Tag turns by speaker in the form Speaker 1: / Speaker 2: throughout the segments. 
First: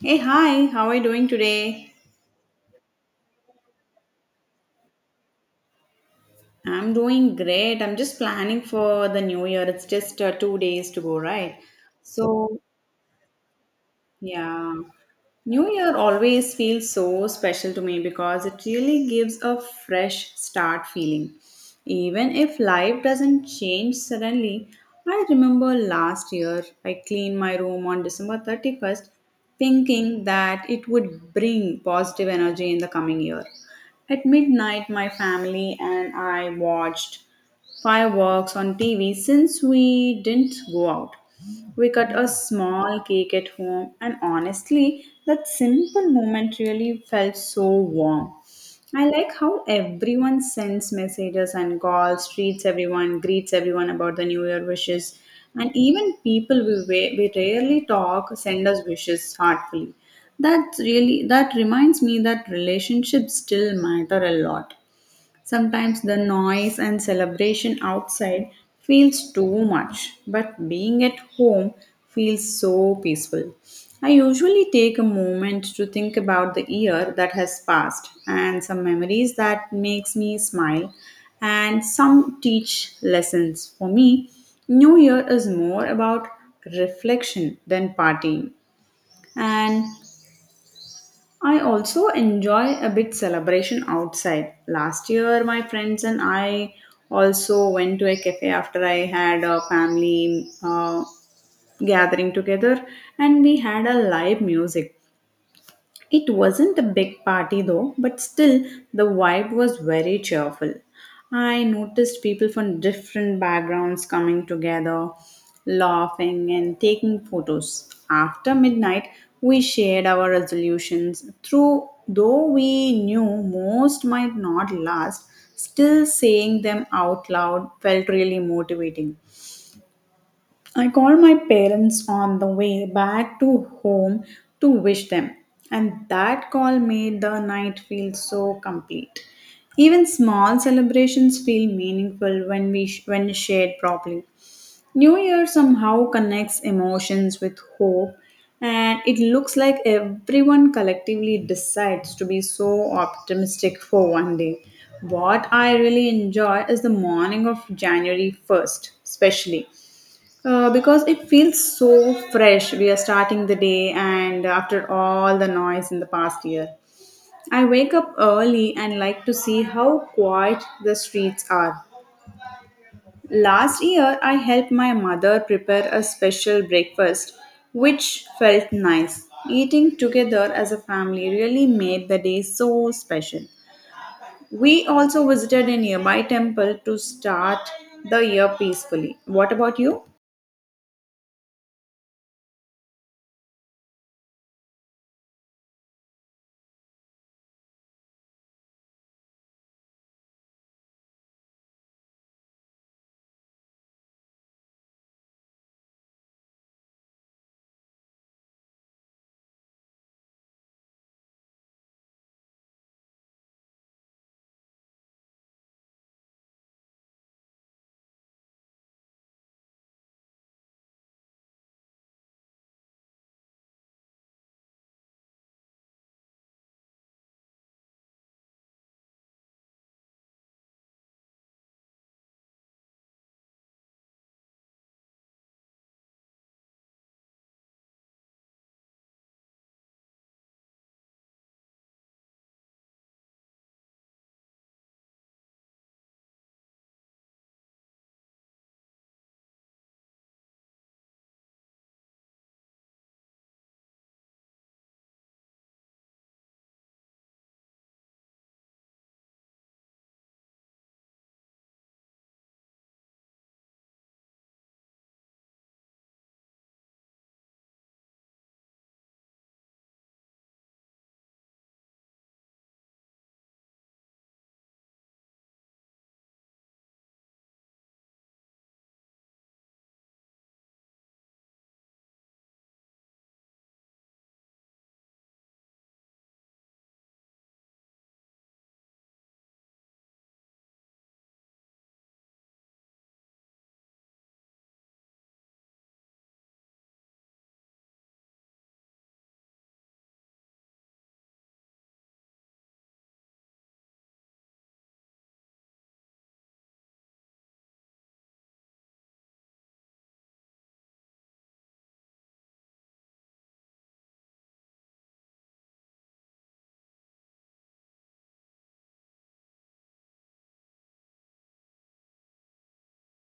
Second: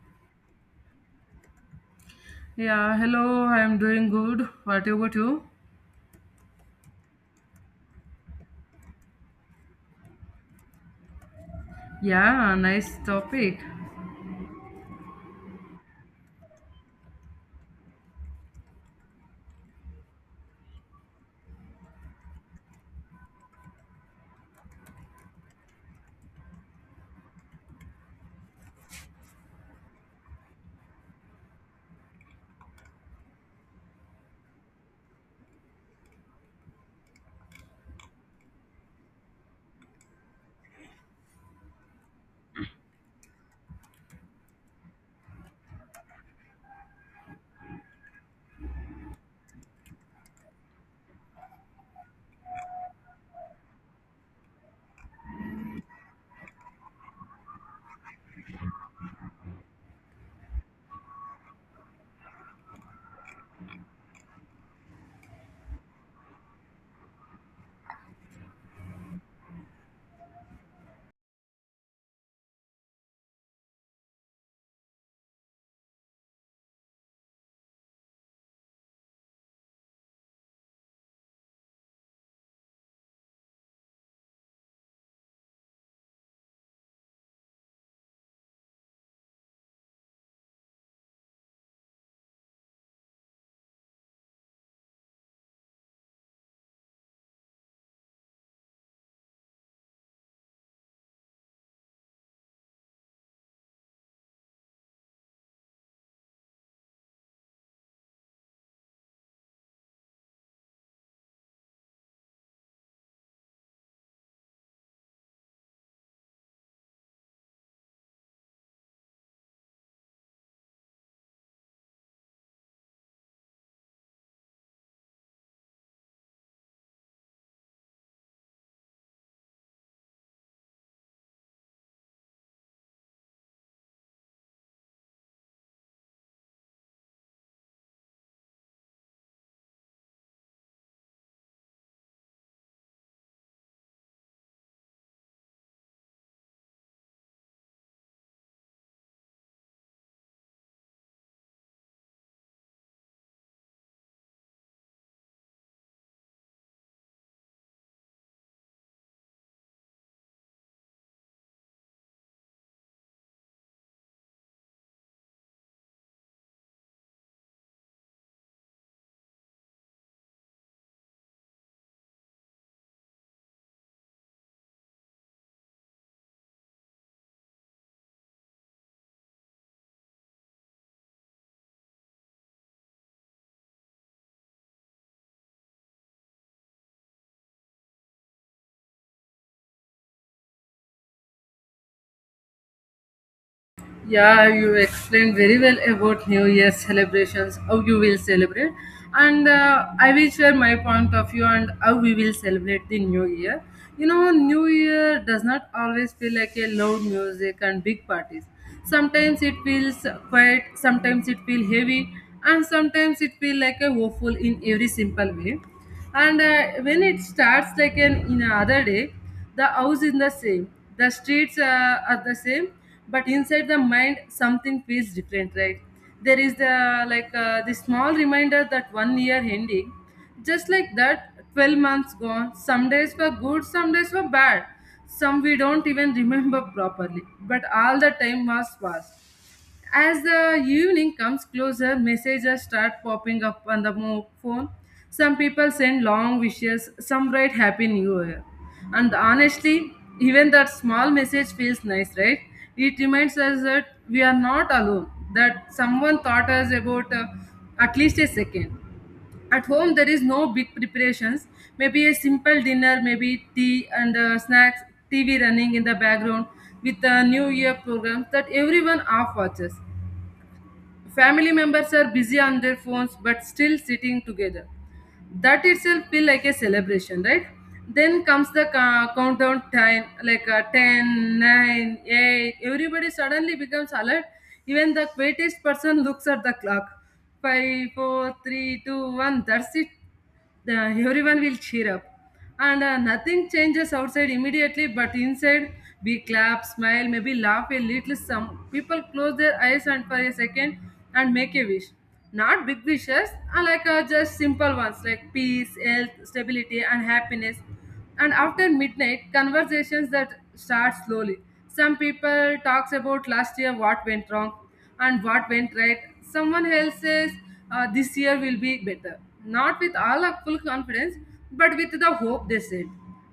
Speaker 1: Hey, hi, how are you doing today?
Speaker 2: Yeah, hello, I'm doing good. What about you?
Speaker 1: I'm doing great. I'm just planning for the new year. It's just 2 days to go, right?
Speaker 2: Yeah,
Speaker 1: So,
Speaker 2: nice topic.
Speaker 1: Yeah. New Year always feels so special to me because it really gives a fresh start feeling. Even if life doesn't change suddenly, I remember last year I cleaned my room on December 31st thinking that it would bring positive energy in the coming year. At midnight, my family and I watched fireworks on TV since we didn't go out. We cut a small cake at home, and honestly, that simple moment really felt so warm. I like how everyone sends messages and calls, treats everyone, greets everyone about the New Year wishes, and even people we rarely talk send us wishes heartfully. That reminds me that relationships still matter a lot. Sometimes the noise and celebration outside feels too much, but being at home feels so peaceful. I usually take a moment to think about the year that has passed and some memories that makes me smile and some teach lessons. For me, New Year is more about reflection than partying. And I also enjoy a bit celebration outside. Last year, my friends and I also went to a cafe after I had a family gathering together, and we had a live music. It wasn't a big party though, but still the vibe was very cheerful. I noticed people from different backgrounds coming together, laughing and taking photos. After midnight, we shared our resolutions. Through though we knew most might not last, still saying them out loud felt really motivating. I called my parents on the way back to home to wish them, and that call made the night feel so complete. Even small celebrations feel meaningful when shared properly. New Year somehow connects emotions with hope, and it looks like everyone collectively decides to be so optimistic for one day. What I really enjoy is the morning of January 1st, especially. Because it feels so fresh. We are starting the day, and after all the noise in the past year, I wake up early and like to see how quiet the streets are. Last year, I helped my mother prepare a special breakfast, which felt nice. Eating together as a family really made the day so special. We also visited a nearby temple to start the year peacefully. What about you?
Speaker 2: Yeah, you explained very well about New Year's celebrations, how you will celebrate, and I will share my point of view and how we will celebrate the New Year. You know, New Year does not always feel like a loud music and big parties. Sometimes it feels quiet, sometimes it feels heavy, and sometimes it feels like a woeful in every simple way and when it starts like an in another day, the house is the same, the streets are the same, but inside the mind something feels different, right? There is the small reminder that one year ending, just like that. 12 months gone, some days were good, some days were bad, some we don't even remember properly, but all the time was past. As the evening comes closer, messages start popping up on the phone. Some people send long wishes, some write Happy New Year. And honestly, even that small message feels nice, right? It reminds us that we are not alone, that someone thought us about at least a second. At home, there is no big preparations, maybe a simple dinner, maybe tea and snacks, TV running in the background with a New Year program that everyone half watches. Family members are busy on their phones but still sitting together. That itself feel like a celebration, right? Then comes the countdown time, like 10, nine, 8. Everybody suddenly becomes alert. Even the quietest person looks at the clock. Five, four, three, two, one. 4, 3, that's it. The everyone will cheer up, and nothing changes outside immediately, but inside we clap, smile, maybe laugh a little. Some people close their eyes and for a second and make a wish, not big wishes, just simple ones like peace, health, stability and happiness. And after midnight, conversations that start slowly, some people talks about last year, what went wrong and what went right. Someone else says, this year will be better, not with all of full confidence, but with the hope, they said.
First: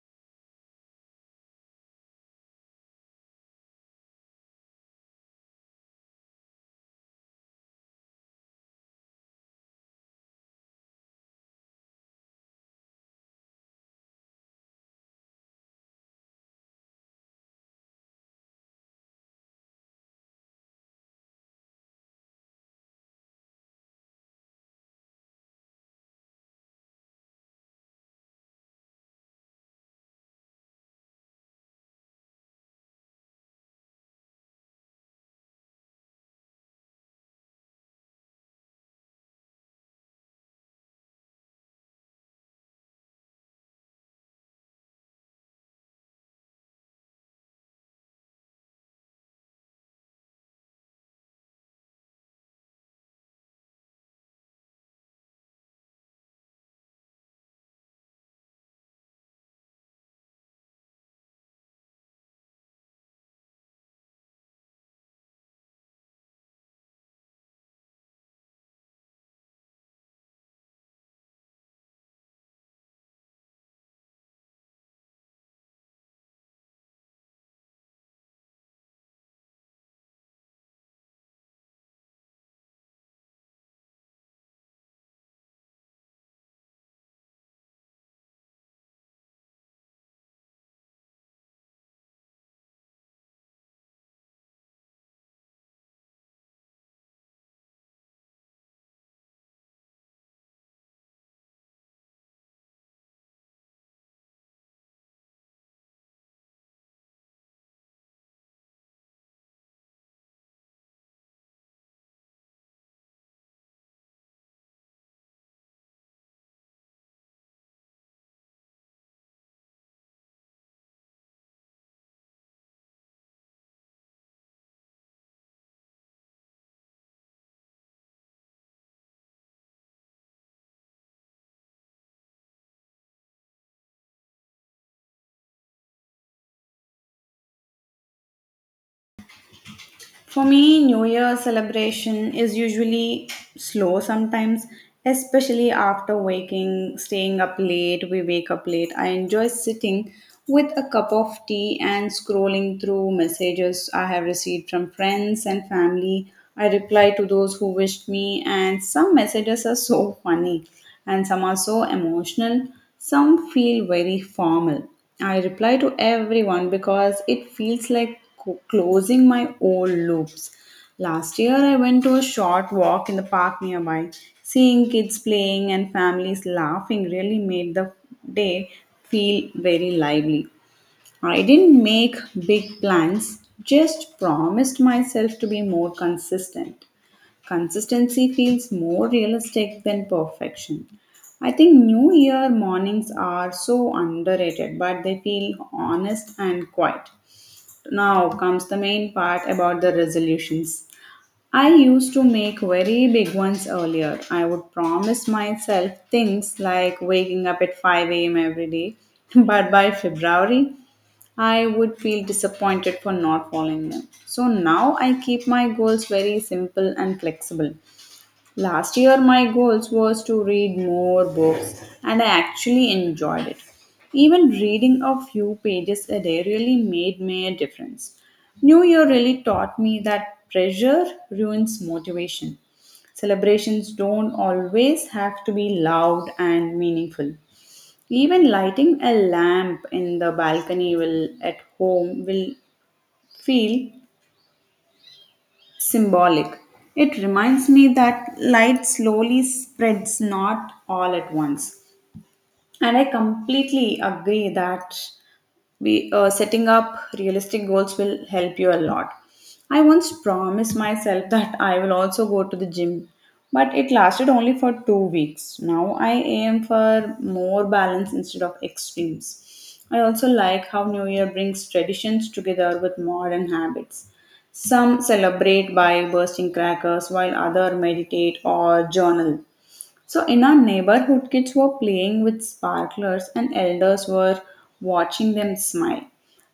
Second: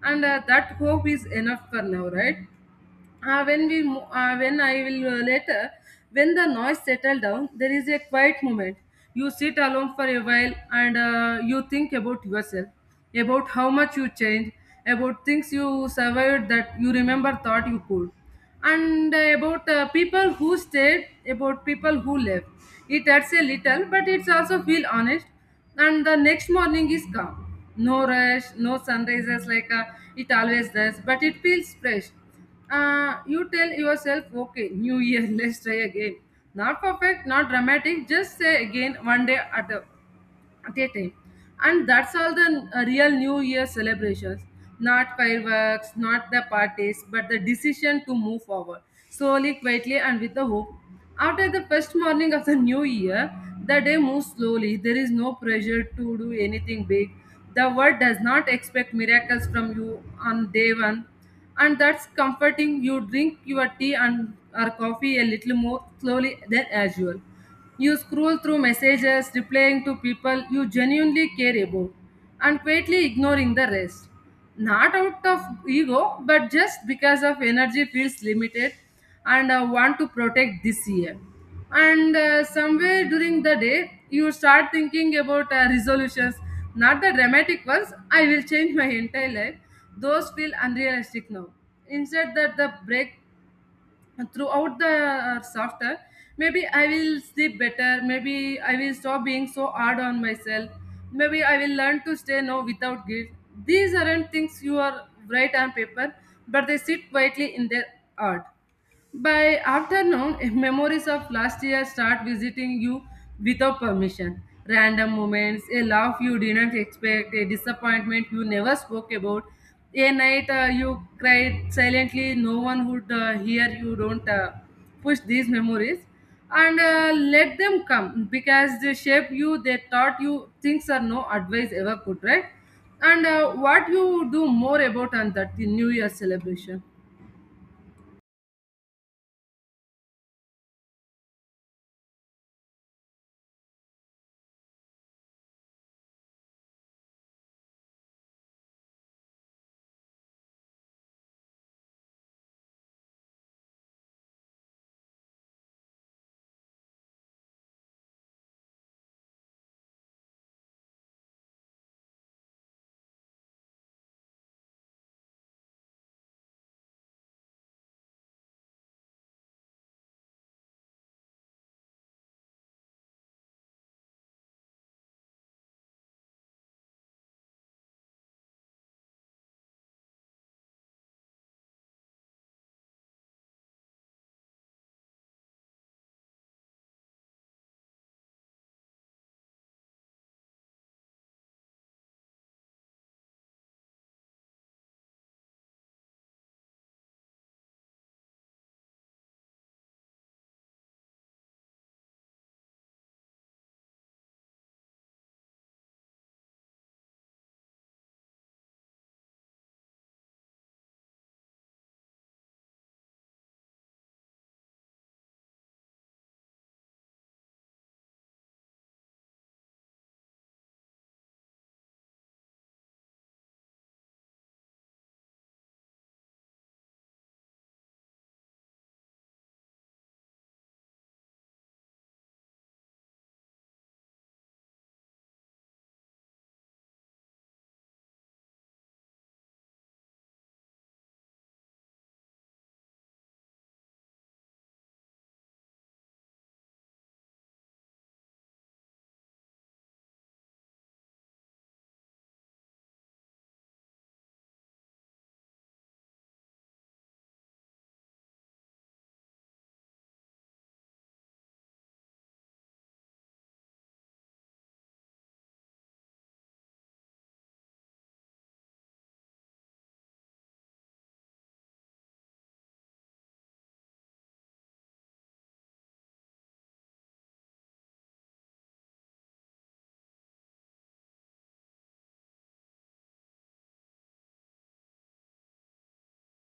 Speaker 2: And that hope is enough for now, right? Uh, when we mo- when I will later when the noise settle down, there is a quiet moment. You sit alone for a while, and you think about yourself, about how much you changed, about things you survived that you remember thought you could, and about people who stayed, about people who left. It hurts a little, but it's also feel honest. And the next morning is calm, no rush, no sunrises like it always does, but it feels fresh. You tell yourself, okay, new year, let's try again. Not perfect, not dramatic, just say again one day at a day time. And that's all the real new year celebrations, not fireworks, not the parties, but the decision to move forward slowly, quietly and with the hope. After the first morning of the new year, the day moves slowly. There is no pressure to do anything big. The world does not expect miracles from you on day one, and that's comforting. You drink your tea and or coffee a little more slowly than usual. You scroll through messages, replying to people you genuinely care about, and quietly ignoring the rest. Not out of ego, but just because of energy feels limited and want to protect this year. And somewhere during the day, you start thinking about resolutions, not the dramatic ones. I will change my entire life. Those feel unrealistic now. Instead, that the break and throughout the software, maybe I will sleep better, maybe I will stop being so hard on myself, maybe I will learn to say no without guilt. These aren't things you are write on paper, but they sit quietly in their heart. By afternoon, memories of last year start visiting you without permission. Random moments, a laugh you didn't expect, a disappointment you never spoke about, a night you cried silently, no one would hear you. Don't push these memories, and let them come because they shape you, they taught you things are no advice ever could, right? And what you do more about on that the New Year celebration?
Speaker 1: For me, New Year celebration is usually slow sometimes, especially after waking, staying up late. We wake up late. I enjoy sitting with a cup of tea and scrolling through messages I have received from friends and family. I reply to those who wished me, and some messages are so funny, and some are so emotional. Some feel very formal. I reply to everyone because it feels like closing my old loops. Last year, I went to a short walk in the park nearby. Seeing kids playing and families laughing really made the day feel very lively. I didn't make big plans, just promised myself to be more consistent. Consistency feels more realistic than perfection. I think New Year mornings are so underrated, but they feel honest and quiet. Now comes the main part about the resolutions. I used to make very big ones earlier. I would promise myself things like waking up at 5 a.m. every day, but by February, I would feel disappointed for not following them. So now I keep my goals very simple and flexible. Last year, my goals was to read more books, and I actually enjoyed it. Even reading a few pages a day really made me a difference. New Year really taught me that pressure ruins motivation. Celebrations don't always have to be loud and meaningful. Even lighting a lamp in the balcony will at home will feel symbolic. It reminds me that light slowly spreads, not all at once. And I completely agree that we setting up realistic goals will help you a lot. I once promised myself that I will also go to the gym, but it lasted only for 2 weeks. Now I aim for more balance instead of extremes. I also like how new year brings traditions together with modern habits. Some celebrate by bursting crackers while others meditate or journal. So in our neighborhood, kids were playing with sparklers and elders were watching them smile.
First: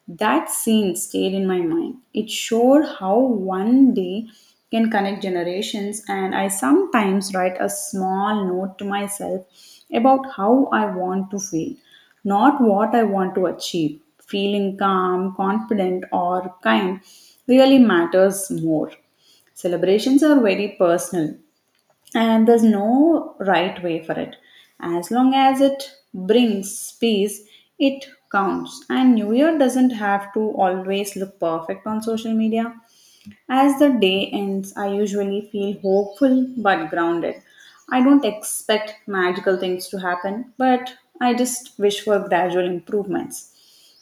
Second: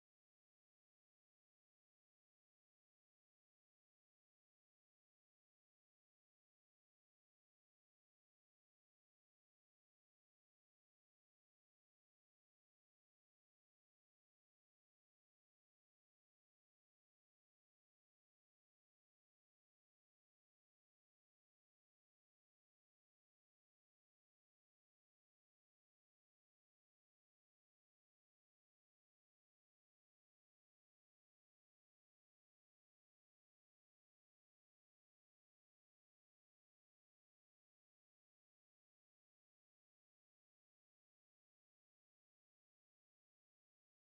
Speaker 1: That scene stayed in my mind. It showed how one day can connect generations, and I sometimes write a small note to myself about how I want to feel, not what I want to achieve. Feeling calm, confident, or kind really matters more. Celebrations are very personal, and there's no right way for it. As long as it brings peace, it counts. And new year doesn't have to always look perfect on social media. As the day ends, I usually feel hopeful but grounded. I don't expect magical things to happen, but I just wish for gradual improvements.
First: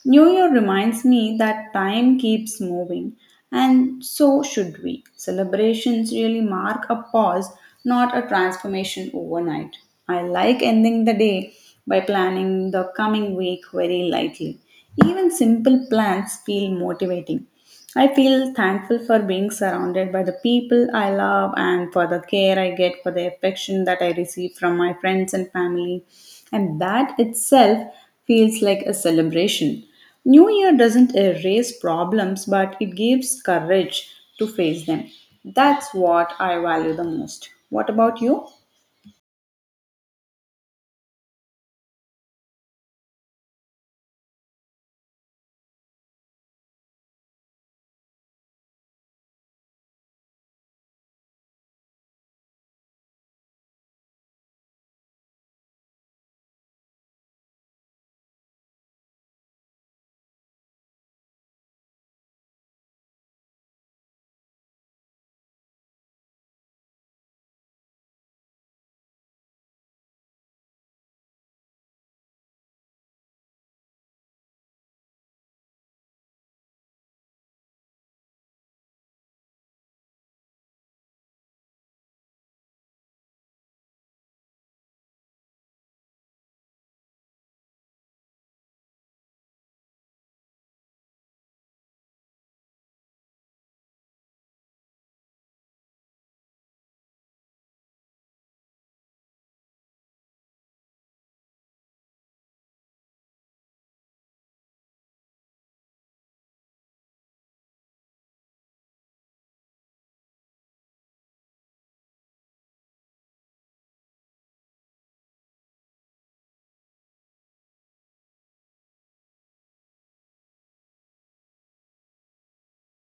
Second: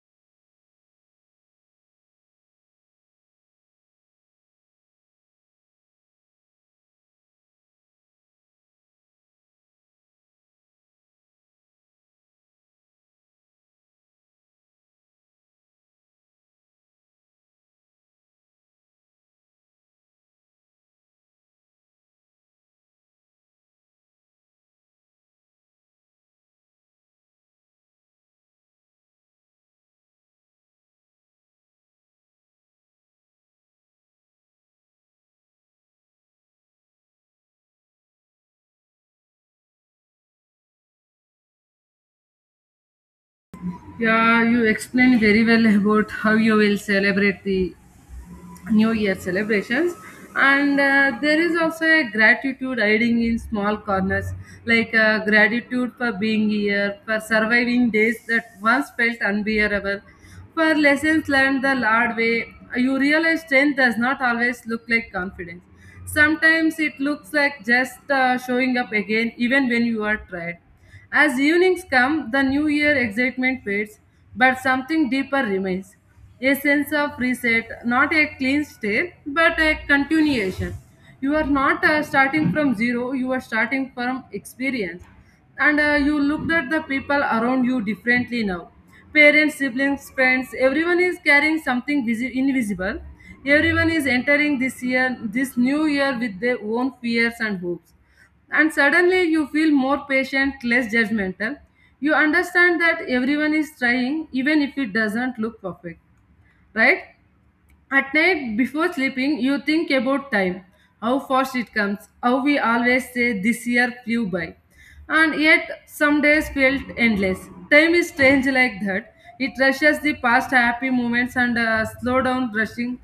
Speaker 1: New Year reminds me that time keeps moving, and so should we. Celebrations really mark a pause, not a transformation overnight. I like ending the day by planning the coming week very lightly. Even simple plans feel motivating. I feel thankful for being surrounded by the people I love and for the care I get, for the affection that I receive from my friends and family. And that itself feels like a celebration. New Year doesn't erase problems, but it gives courage to face them. That's what I value the most. What about you?
Speaker 2: Yeah, you explained very well about how you will celebrate the New Year celebrations. And there is also a gratitude hiding in small corners, like gratitude for being here, for surviving days that once felt unbearable, for lessons learned the hard way. You realize strength does not always look like confidence. Sometimes it looks like just showing up again, even when you are tired. As evenings come, the new year excitement fades, but something deeper remains. A sense of reset, not a clean slate, but a continuation. You are not starting from zero, you are starting from experience. And you looked at the people around you differently now. Parents, siblings, friends, everyone is carrying something invisible. Everyone is entering this year, this new year with their own fears and hopes, and suddenly you feel more patient, less judgmental. You understand that everyone is trying, even if it doesn't look perfect, right? At night before sleeping, you think about time, how fast it comes, how we always say this year flew by. And yet, some days felt endless. Time is strange like that. It rushes the past happy moments and slow down rushing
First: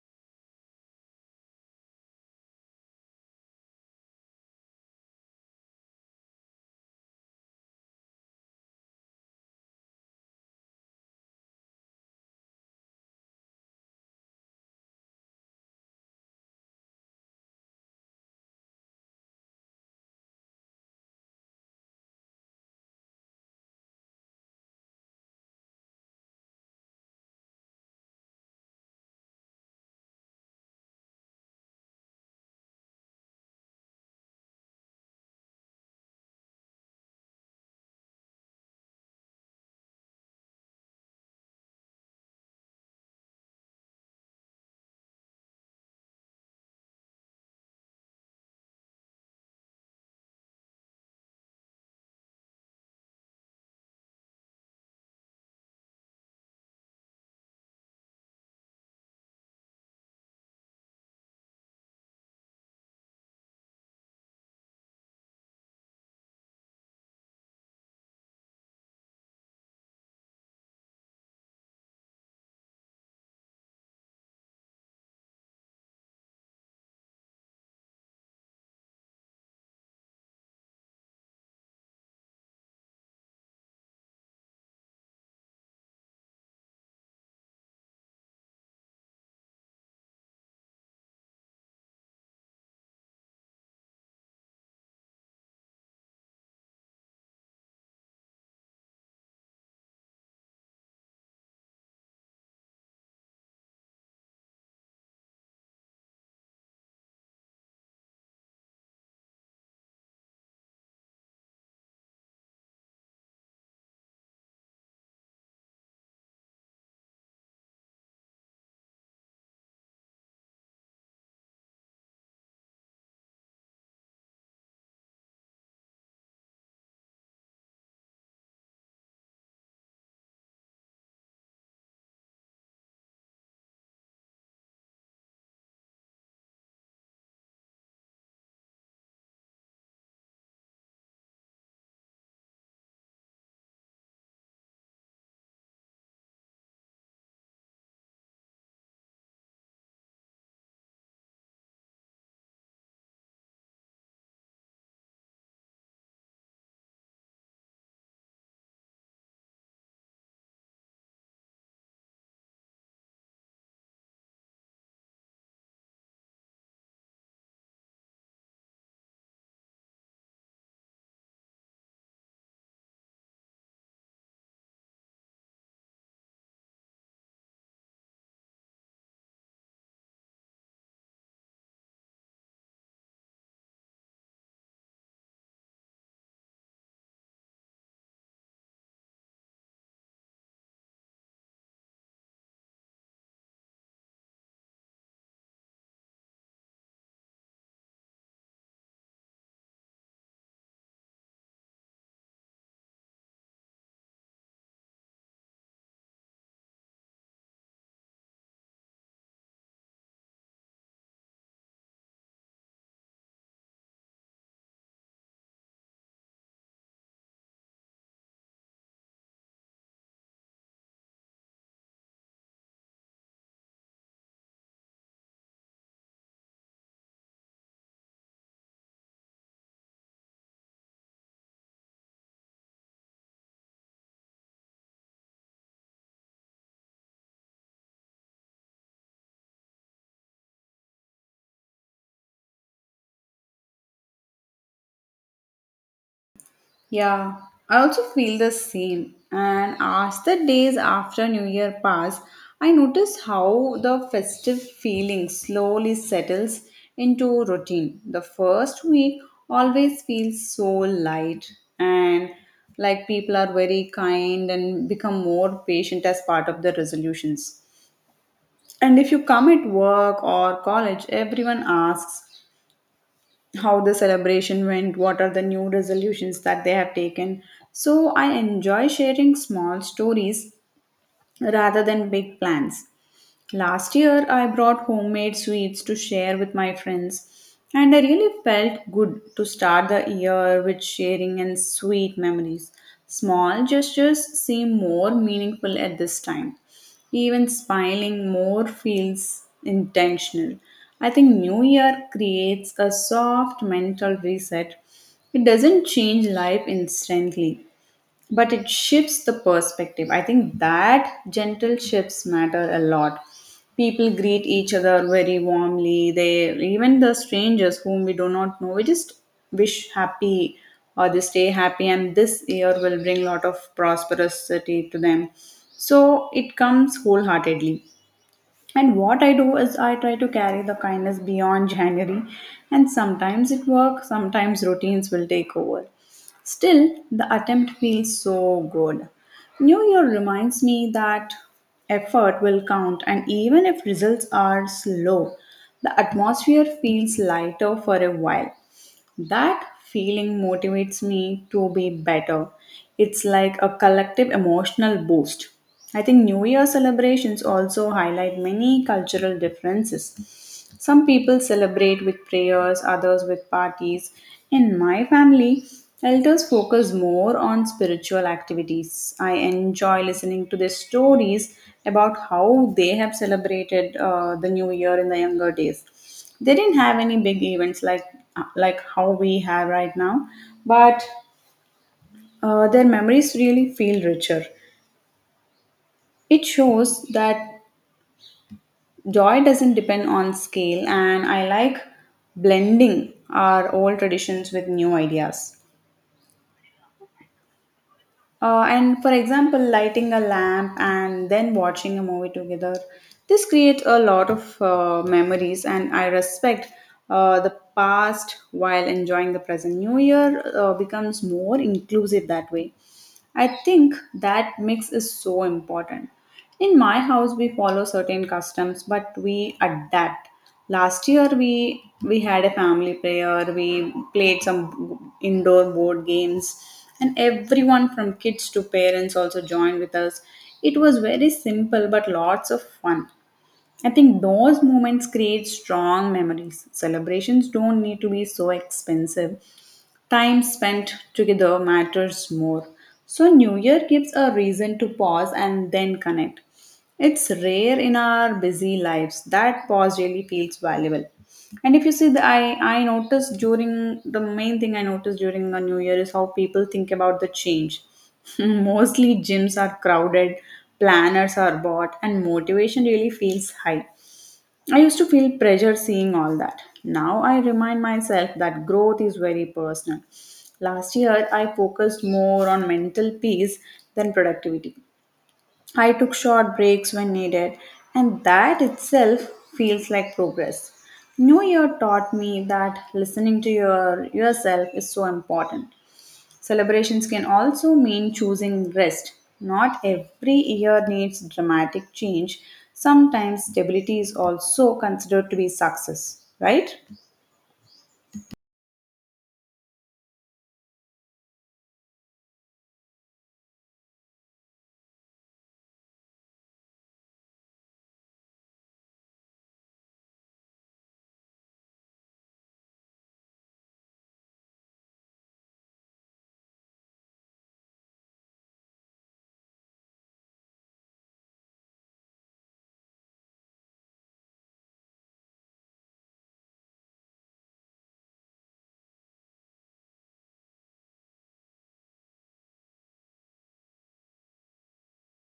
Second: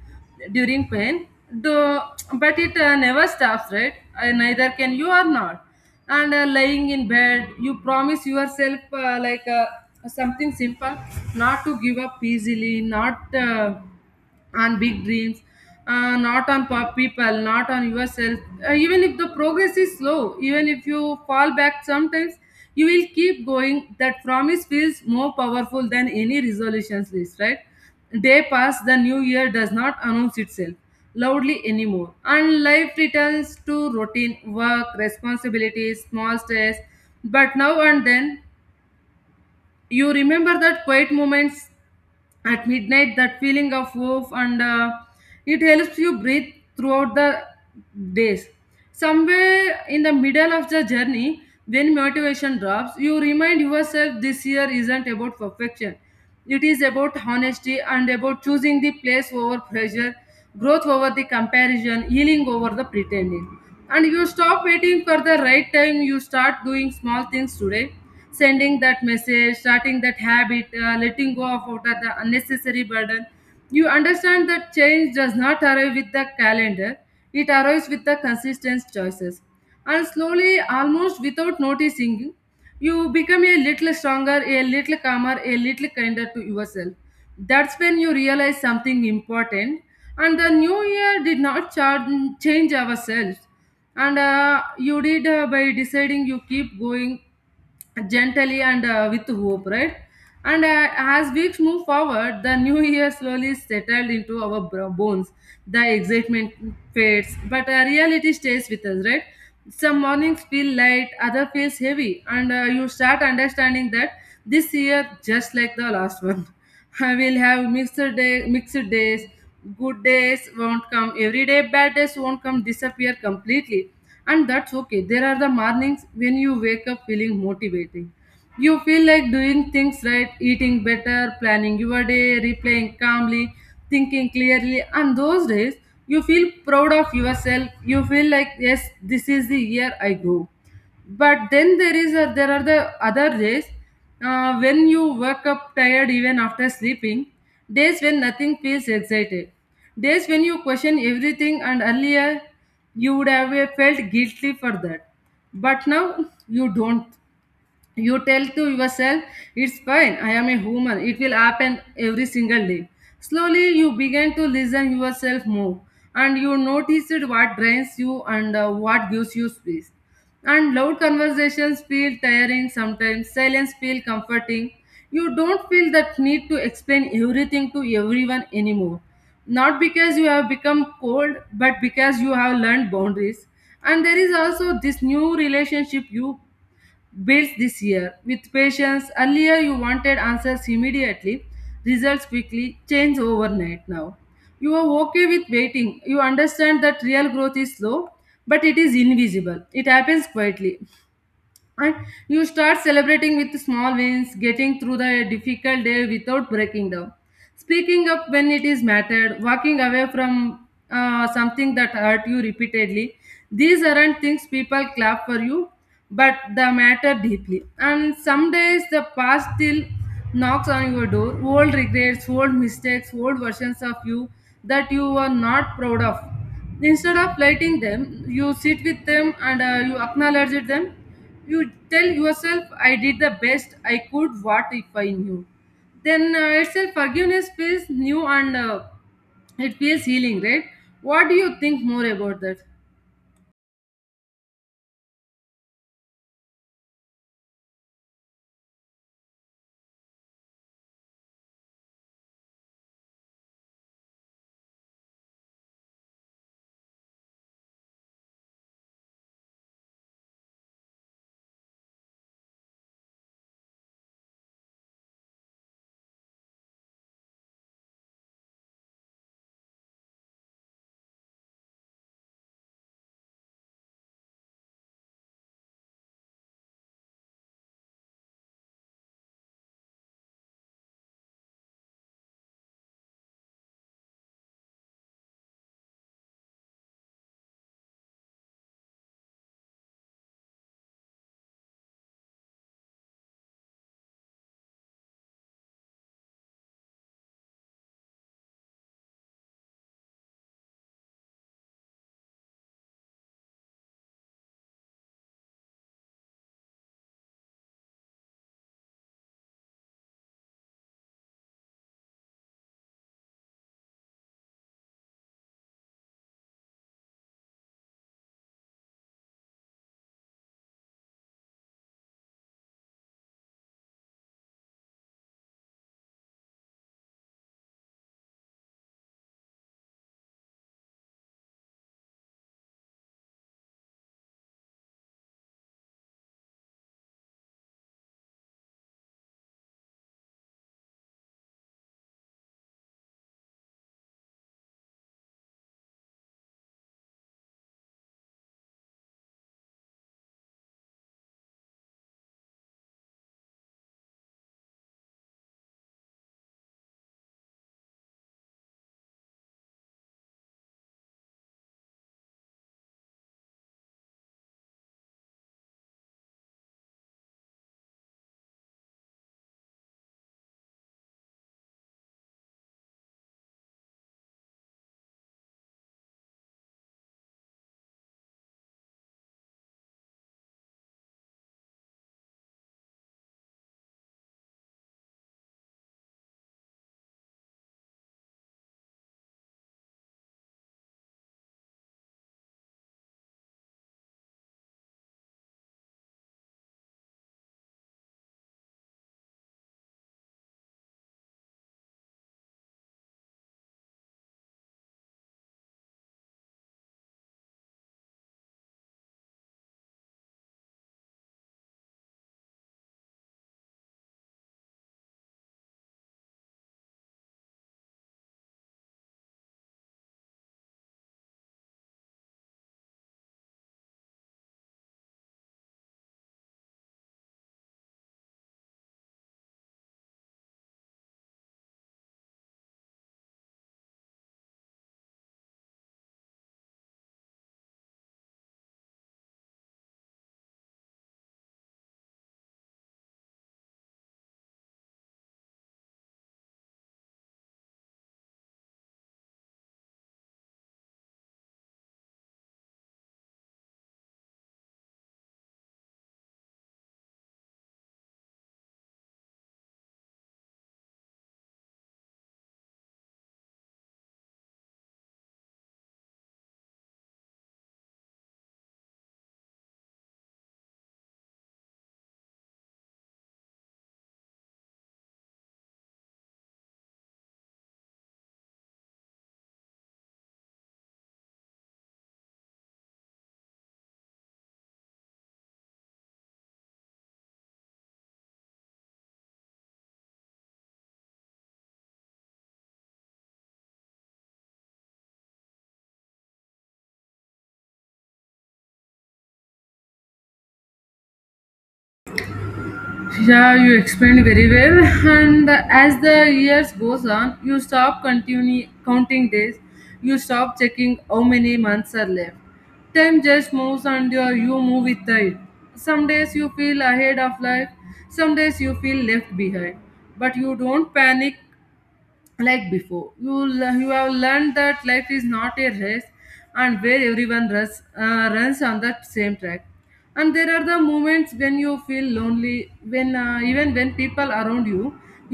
Speaker 2: during pain. Though, but it never stops, right? Neither can you or not. And lying in bed, you promise yourself something simple, not to give up easily, not. On big dreams, not on people, not on yourself. Even if the progress is slow, even if you fall back sometimes, you will keep going. That promise feels more powerful than any resolutions list, right? Day pass, the new year does not announce itself loudly anymore. And life returns to routine, work, responsibilities, small stress. But now and then, you remember that quiet moments at midnight, that feeling of hope, and it helps you breathe throughout the days. Somewhere in the middle of the journey when motivation drops, you remind yourself this year isn't about perfection, it is about honesty and about choosing the place over pressure, growth over the comparison, healing over the pretending. And you stop waiting for the right time, you start doing small things today, sending that message, starting that habit, letting go of out of the unnecessary burden. You understand that change does not arrive with the calendar, it arrives with the consistent choices. And slowly, almost without noticing, you become a little stronger, a little calmer, a little kinder to yourself. That's when you realize something important. And the new year did not change ourselves. And you did by deciding you keep going gently and with hope, right? And as weeks move forward, the new year slowly settled into our bones. The excitement fades, but reality stays with us, right? Some mornings feel light, other feels heavy, and you start understanding that this year, just like the last one, I will have mixed days, good days won't come every day, bad days won't come disappear completely. And that's okay. There are the mornings when you wake up feeling motivating, you feel like doing things right, eating better, planning your day, replaying calmly, thinking clearly. And those days you feel proud of yourself, you feel like yes, this is the year I grow. But then there is there are the other days when you wake up tired even after sleeping, days when nothing feels excited, days when you question everything. And earlier you would have felt guilty for that, but now you don't. You tell to yourself, it's fine, I am a human, it will happen every single day. Slowly you begin to listen yourself more, and you noticed what drains you and what gives you space. And loud conversations feel tiring, sometimes silence feel comforting. You don't feel that need to explain everything to everyone anymore, not because you have become cold, but because you have learned boundaries. And there is also this new relationship you builds this year. With patience, earlier you wanted answers immediately, results quickly, change overnight now. You are okay with waiting. You understand that real growth is slow, but it is invisible. It happens quietly, and you start celebrating with small wins, getting through the difficult day without breaking down, speaking up when it is mattered, walking away from something that hurt you repeatedly. These aren't things people clap for you, but they matter deeply. And some days the past still knocks on your door, old regrets, old mistakes, old versions of you that you are not proud of. Instead of lighting them, you sit with them, and you acknowledge them. You tell yourself, I did the best I could. What if I knew then? It's a forgiveness feels new, and it feels healing, right? What do you think more about that?
Speaker 1: Yeah, I also feel the same. And as the days after New Year pass, I notice how the festive feeling slowly settles into routine. The first week always feels so light and like people are very kind and become more patient as part of the resolutions. And if you come at work or college, everyone asks, how the celebration went, what are the new resolutions that they have taken. So I enjoy sharing small stories rather than big plans. Last year, I brought homemade sweets to share with my friends, and I really felt good to start the year with sharing and sweet memories. Small gestures seem more meaningful at this time. Even smiling more feels intentional. I think New Year creates a soft mental reset. It doesn't change life instantly, but it shifts the perspective. I think that gentle shifts matter a lot. People greet each other very warmly. They even the strangers whom we do not know, we just wish happy, or they stay happy and this year will bring lot of prosperity to them, so it comes wholeheartedly. And what I do is I try to carry the kindness beyond January, and sometimes it works, sometimes routines will take over. Still, the attempt feels so good. New Year reminds me that effort will count, and even if results are slow, the atmosphere feels lighter for a while. That feeling motivates me to be better. It's like a collective emotional boost. I think New Year celebrations also highlight many cultural differences. Some people celebrate with prayers, others with parties. In my family, elders focus more on spiritual activities. I enjoy listening to their stories about how they have celebrated the New Year in the younger days. They didn't have any big events like how we have right now, but their memories really feel richer. It shows that joy doesn't depend on scale. And I like blending our old traditions with new ideas. And for example, lighting a lamp and then watching a movie together, this creates a lot of memories, and I respect the past while enjoying the present. New Year becomes more inclusive that way. I think that mix is so important. In my house, we follow certain customs, but we adapt. Last year, we had a family prayer. We played some indoor board games, and everyone from kids to parents also joined with us. It was very simple, but lots of fun. I think those moments create strong memories. Celebrations don't need to be so expensive. Time spent together matters more. So, New Year gives a reason to pause and then connect. It's rare in our busy lives. That pause really feels valuable. And if you see, the main thing I noticed during the New Year is how people think about the change. Mostly gyms are crowded, planners are bought, and motivation really feels high. I used to feel pressure seeing all that. Now I remind myself that growth is very personal. Last year, I focused more on mental peace than productivity. I took short breaks when needed, and that itself feels like progress. New Year taught me that listening to yourself is so important. Celebrations can also mean choosing rest. Not every year needs dramatic change. Sometimes stability is also considered to be success, right?
Speaker 2: Yeah, you explained very well. And as the years goes on, you stop continue counting days. You stop checking how many months are left. Time just moves, and you move with it. Some days you feel ahead of life, some days you feel left behind, but you don't panic like before. You have learned that life is not a race, and where everyone runs, runs on that same track. And there are the moments when you feel lonely, when even when people around you,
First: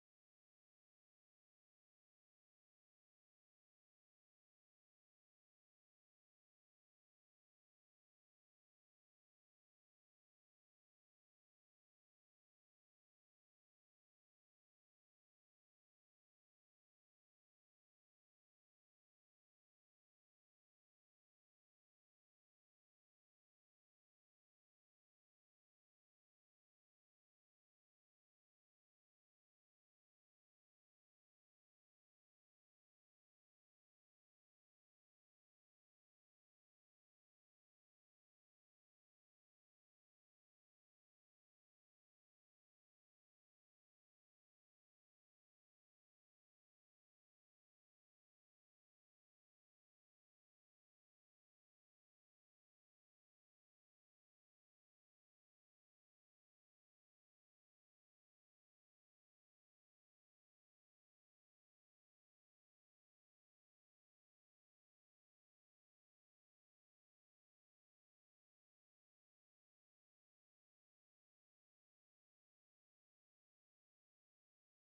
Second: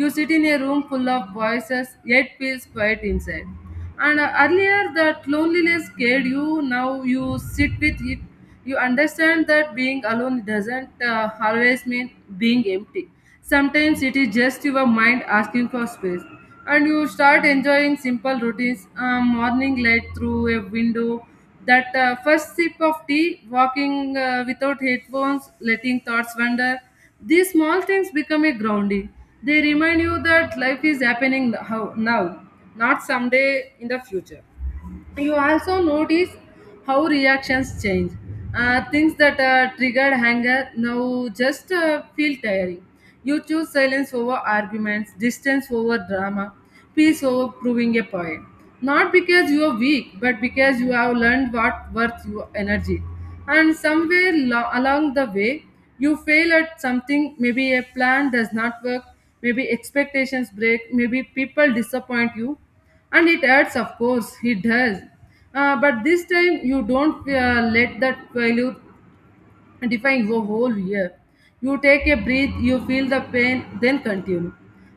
Speaker 2: you sit in a room full of voices yet feels quiet inside. And earlier that loneliness scared you. Now you sit with it. You understand that being alone doesn't always mean being empty. Sometimes it is just your mind asking for space, and you start enjoying simple routines, morning light through a window, that first sip of tea, walking without headphones, letting thoughts wander. These small things become a grounding. They remind you that life is happening now, not someday in the future. You also notice how reactions change. Things that triggered anger now just feel tiring. You choose silence over arguments, distance over drama, peace over proving a point. Not because you are weak, but because you have learned what worth your energy. And somewhere along the way, you fail at something. Maybe a plan does not work. Maybe expectations break. Maybe people disappoint you, and it hurts. Of course it does. But this time you don't let that failure define your whole year. You take a breath, you feel the pain, then continue.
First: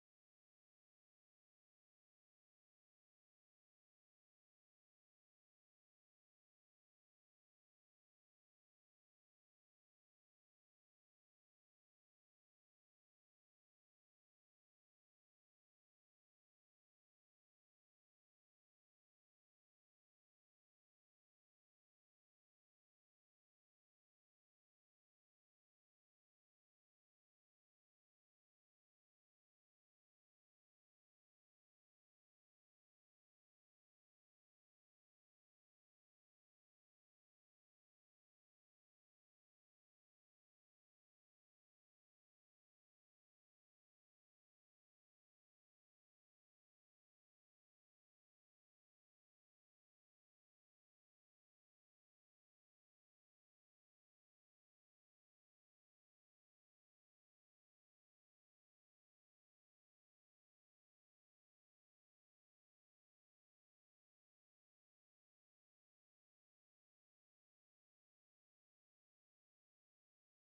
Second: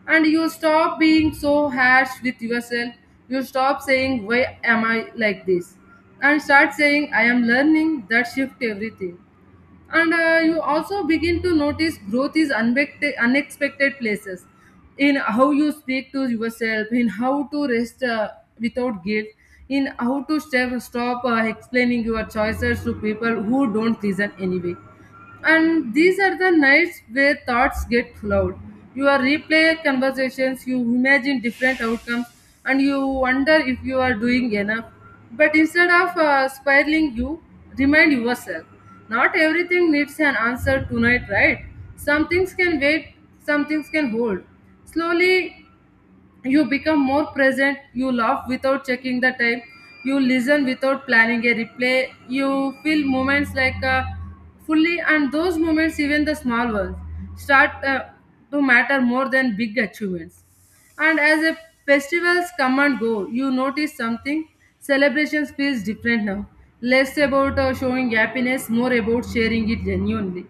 Speaker 2: And you stop being so harsh with yourself. You stop saying, why am I like this, and start saying, I am learning. That shift everything. And you also begin to notice growth is unexpected places, in how you speak to yourself, in how to rest without guilt, in how to stop explaining your choices to people who don't listen anyway. And these are the nights where thoughts get loud. You are replay conversations, you imagine different outcomes, and you wonder if you are doing enough. But instead of spiraling, you remind yourself, not everything needs an answer tonight, right? Some things can wait, some things can hold. Slowly, you become more present. You laugh without checking the time, you listen without planning a replay, you feel moments like fully, and those moments, even the small ones, start to matter more than big achievements. And as a festivals come and go, you notice something. Celebrations feels different now, less about showing happiness, more about sharing it genuinely.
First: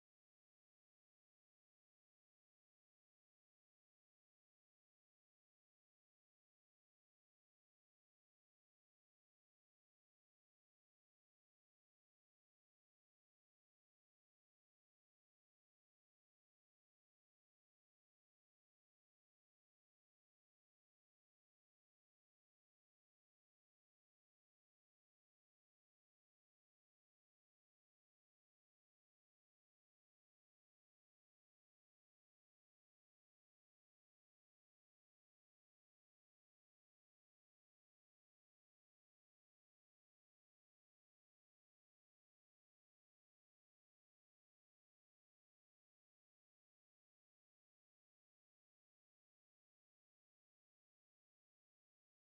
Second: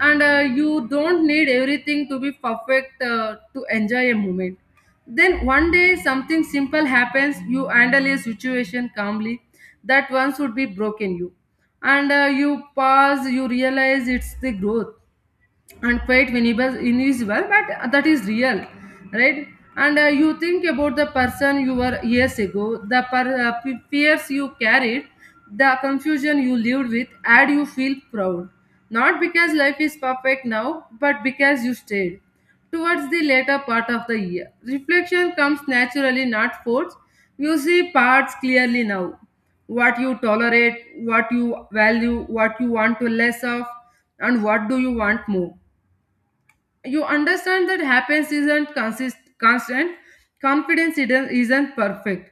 Speaker 2: And you don't need everything to be perfect to enjoy a moment. Then one day something simple happens, you handle a situation calmly that once would be broken you. And you pause, you realize it's the growth, and quite invisible but that is real, right? And you think about the person you were years ago, the fears you carried, the confusion you lived with, and you feel proud. Not because life is perfect now, but because you stayed. Towards the later part of the year, reflection comes naturally, not forced. You see parts clearly now, what you tolerate, what you value, what you want to less of, and what do you want more. You understand that happiness isn't consist- constant, confidence isn't perfect.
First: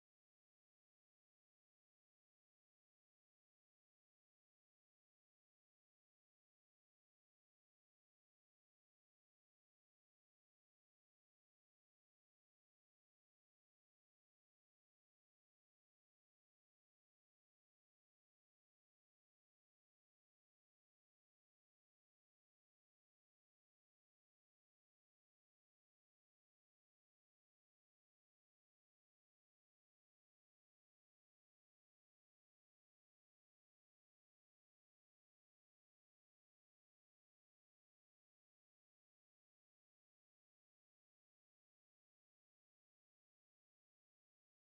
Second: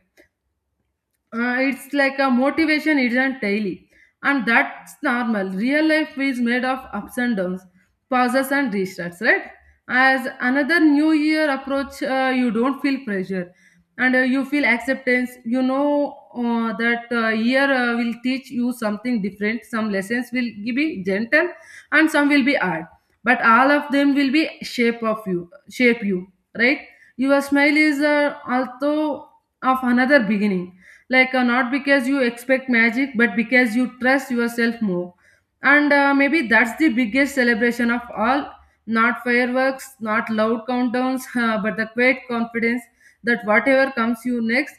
Speaker 2: It's like a motivation isn't daily, and that's normal. Real life is made of ups and downs, pauses and restarts, right? As another new year approach, you don't feel pressure, and you feel acceptance, you know, that year will teach you something different. Some lessons will be gentle and some will be hard, but all of them will be shape you, right? Your smile is also of another beginning, like not because you expect magic, but because you trust yourself more. And maybe that's the biggest celebration of all. Not fireworks, not loud countdowns, but the quiet confidence that whatever comes you next,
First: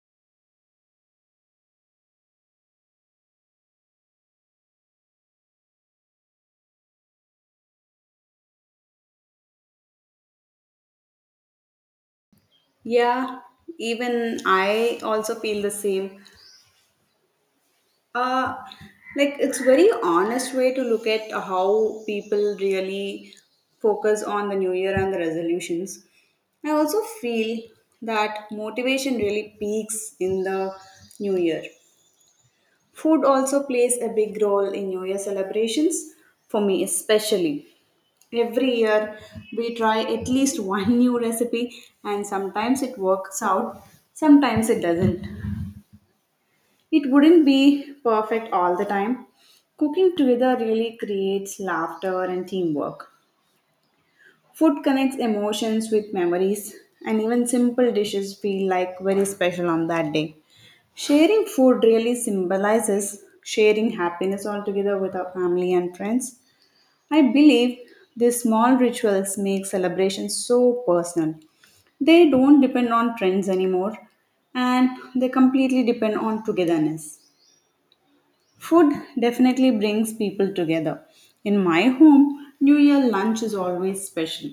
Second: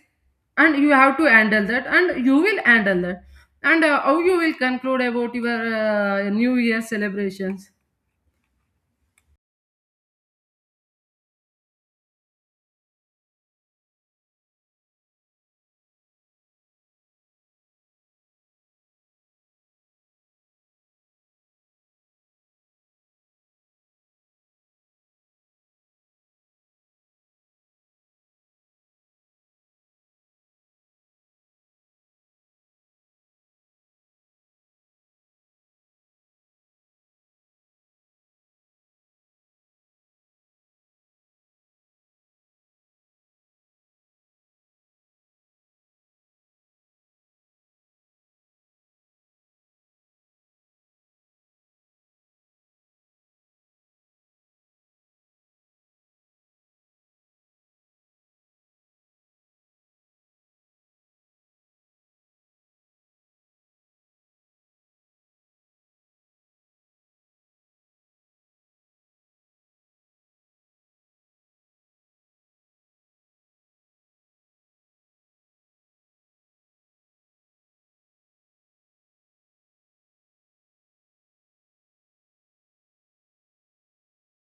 Speaker 2: and you have to handle that, and you will handle that. And how you will conclude about your new year celebrations?
Speaker 1: Yeah, even I also feel the same. uh like it's very honest way to look at how people really focus on the new year and the resolutions. I also feel that motivation really peaks in the new year. Food also plays a big role in new year celebrations for me, especially every year we try at least one new recipe, and sometimes it works out, sometimes it doesn't. It wouldn't be perfect all the time. Cooking together really creates laughter and teamwork. Food connects emotions with memories, and even simple dishes feel like very special on that day. Sharing food really symbolizes sharing happiness altogether with our family and friends. I believe these small rituals make celebrations so personal, they don't depend on trends anymore, and they completely depend on togetherness. Food definitely brings people together. In my home, New Year lunch is always special.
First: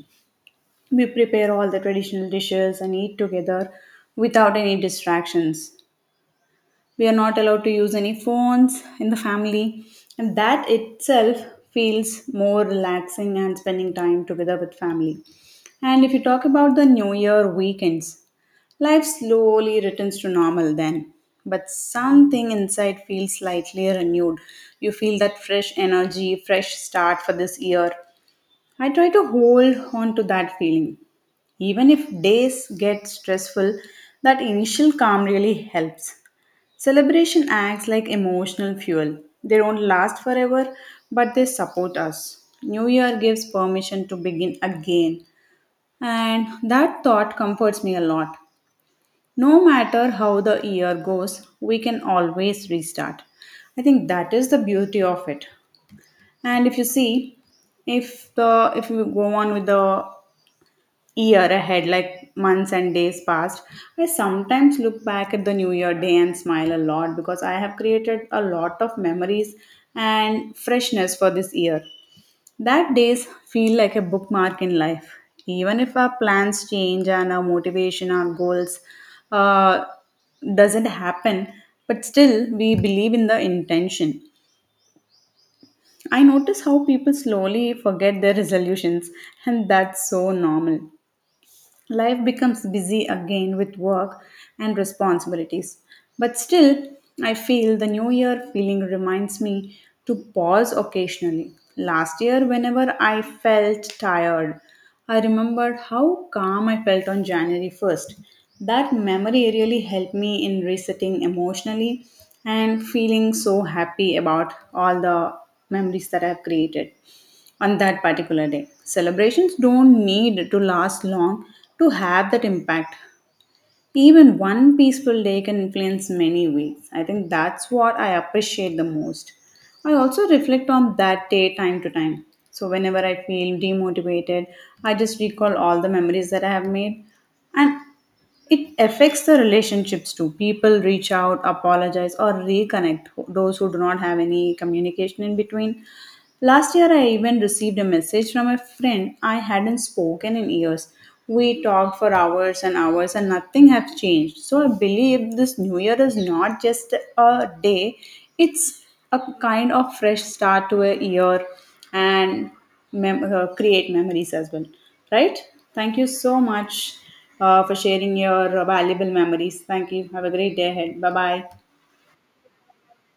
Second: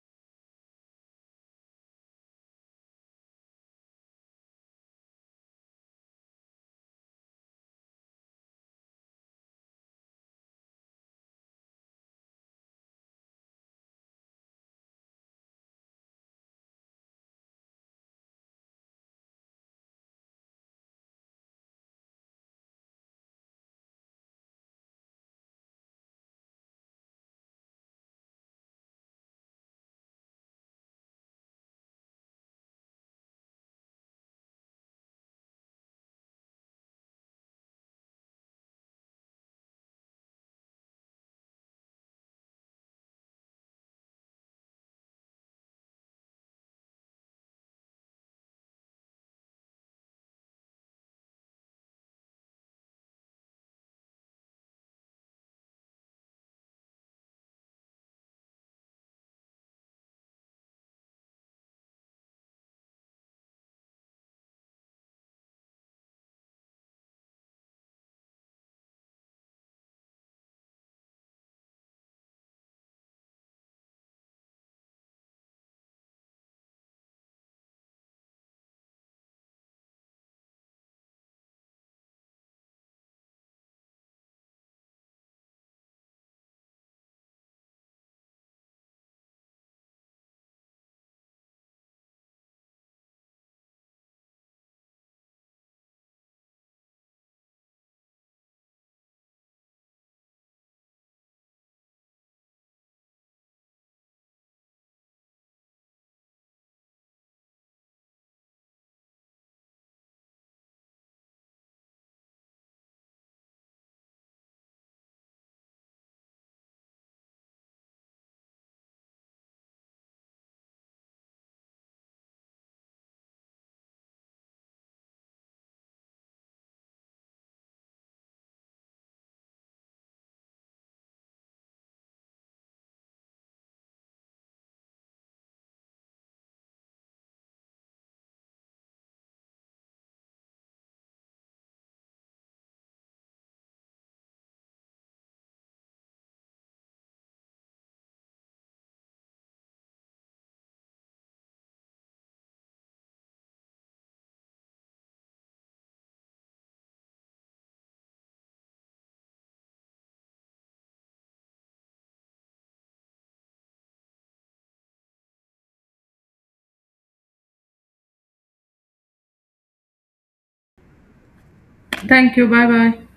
Speaker 1: We prepare all the traditional dishes and eat together without any distractions. We are not allowed to use any phones in the family, and that itself feels more relaxing and spending time together with family. And if you talk about the new year weekends, life slowly returns to normal then, but something inside feels slightly renewed. You feel that fresh energy, fresh start for this year. I try to hold on to that feeling. Even if days get stressful, that initial calm really helps. Celebration acts like emotional fuel. They don't last forever, but they support us. New Year gives permission to begin again, and that thought comforts me a lot. No matter how the year goes, we can always restart. I think that is the beauty of it. And if you see, if you go on with the year ahead, like months and days passed, I sometimes look back at the New Year day and smile a lot because I have created a lot of memories and freshness for this year. That days feel like a bookmark in life. Even if our plans change and our motivation, our goals uh, doesn't happen, but still we believe in the intention. I notice how people slowly forget their resolutions, and that's so normal. Life becomes busy again with work and responsibilities. But still, I feel the new year feeling reminds me to pause occasionally. Last year, whenever I felt tired, I remembered how calm I felt on January 1st. That memory really helped me in resetting emotionally and feeling so happy about all the memories that I've created on that particular day. Celebrations don't need to last long to have that impact. Even one peaceful day can influence many weeks. I think that's what I appreciate the most. I also reflect on that day time to time. So, whenever I feel demotivated, I just recall all the memories that I have made. And it affects the relationships too. People reach out, apologize, or reconnect those who do not have any communication in between. Last year, I even received a message from a friend I hadn't spoken in years. We talked for hours and hours, and nothing has changed. So I believe this new year is not just a day, it's a kind of fresh start to a year and create memories as well. Right? Thank you so much for sharing your valuable memories. Thank you. Have a great day ahead. Bye bye.
Speaker 2: Thank you, bye bye.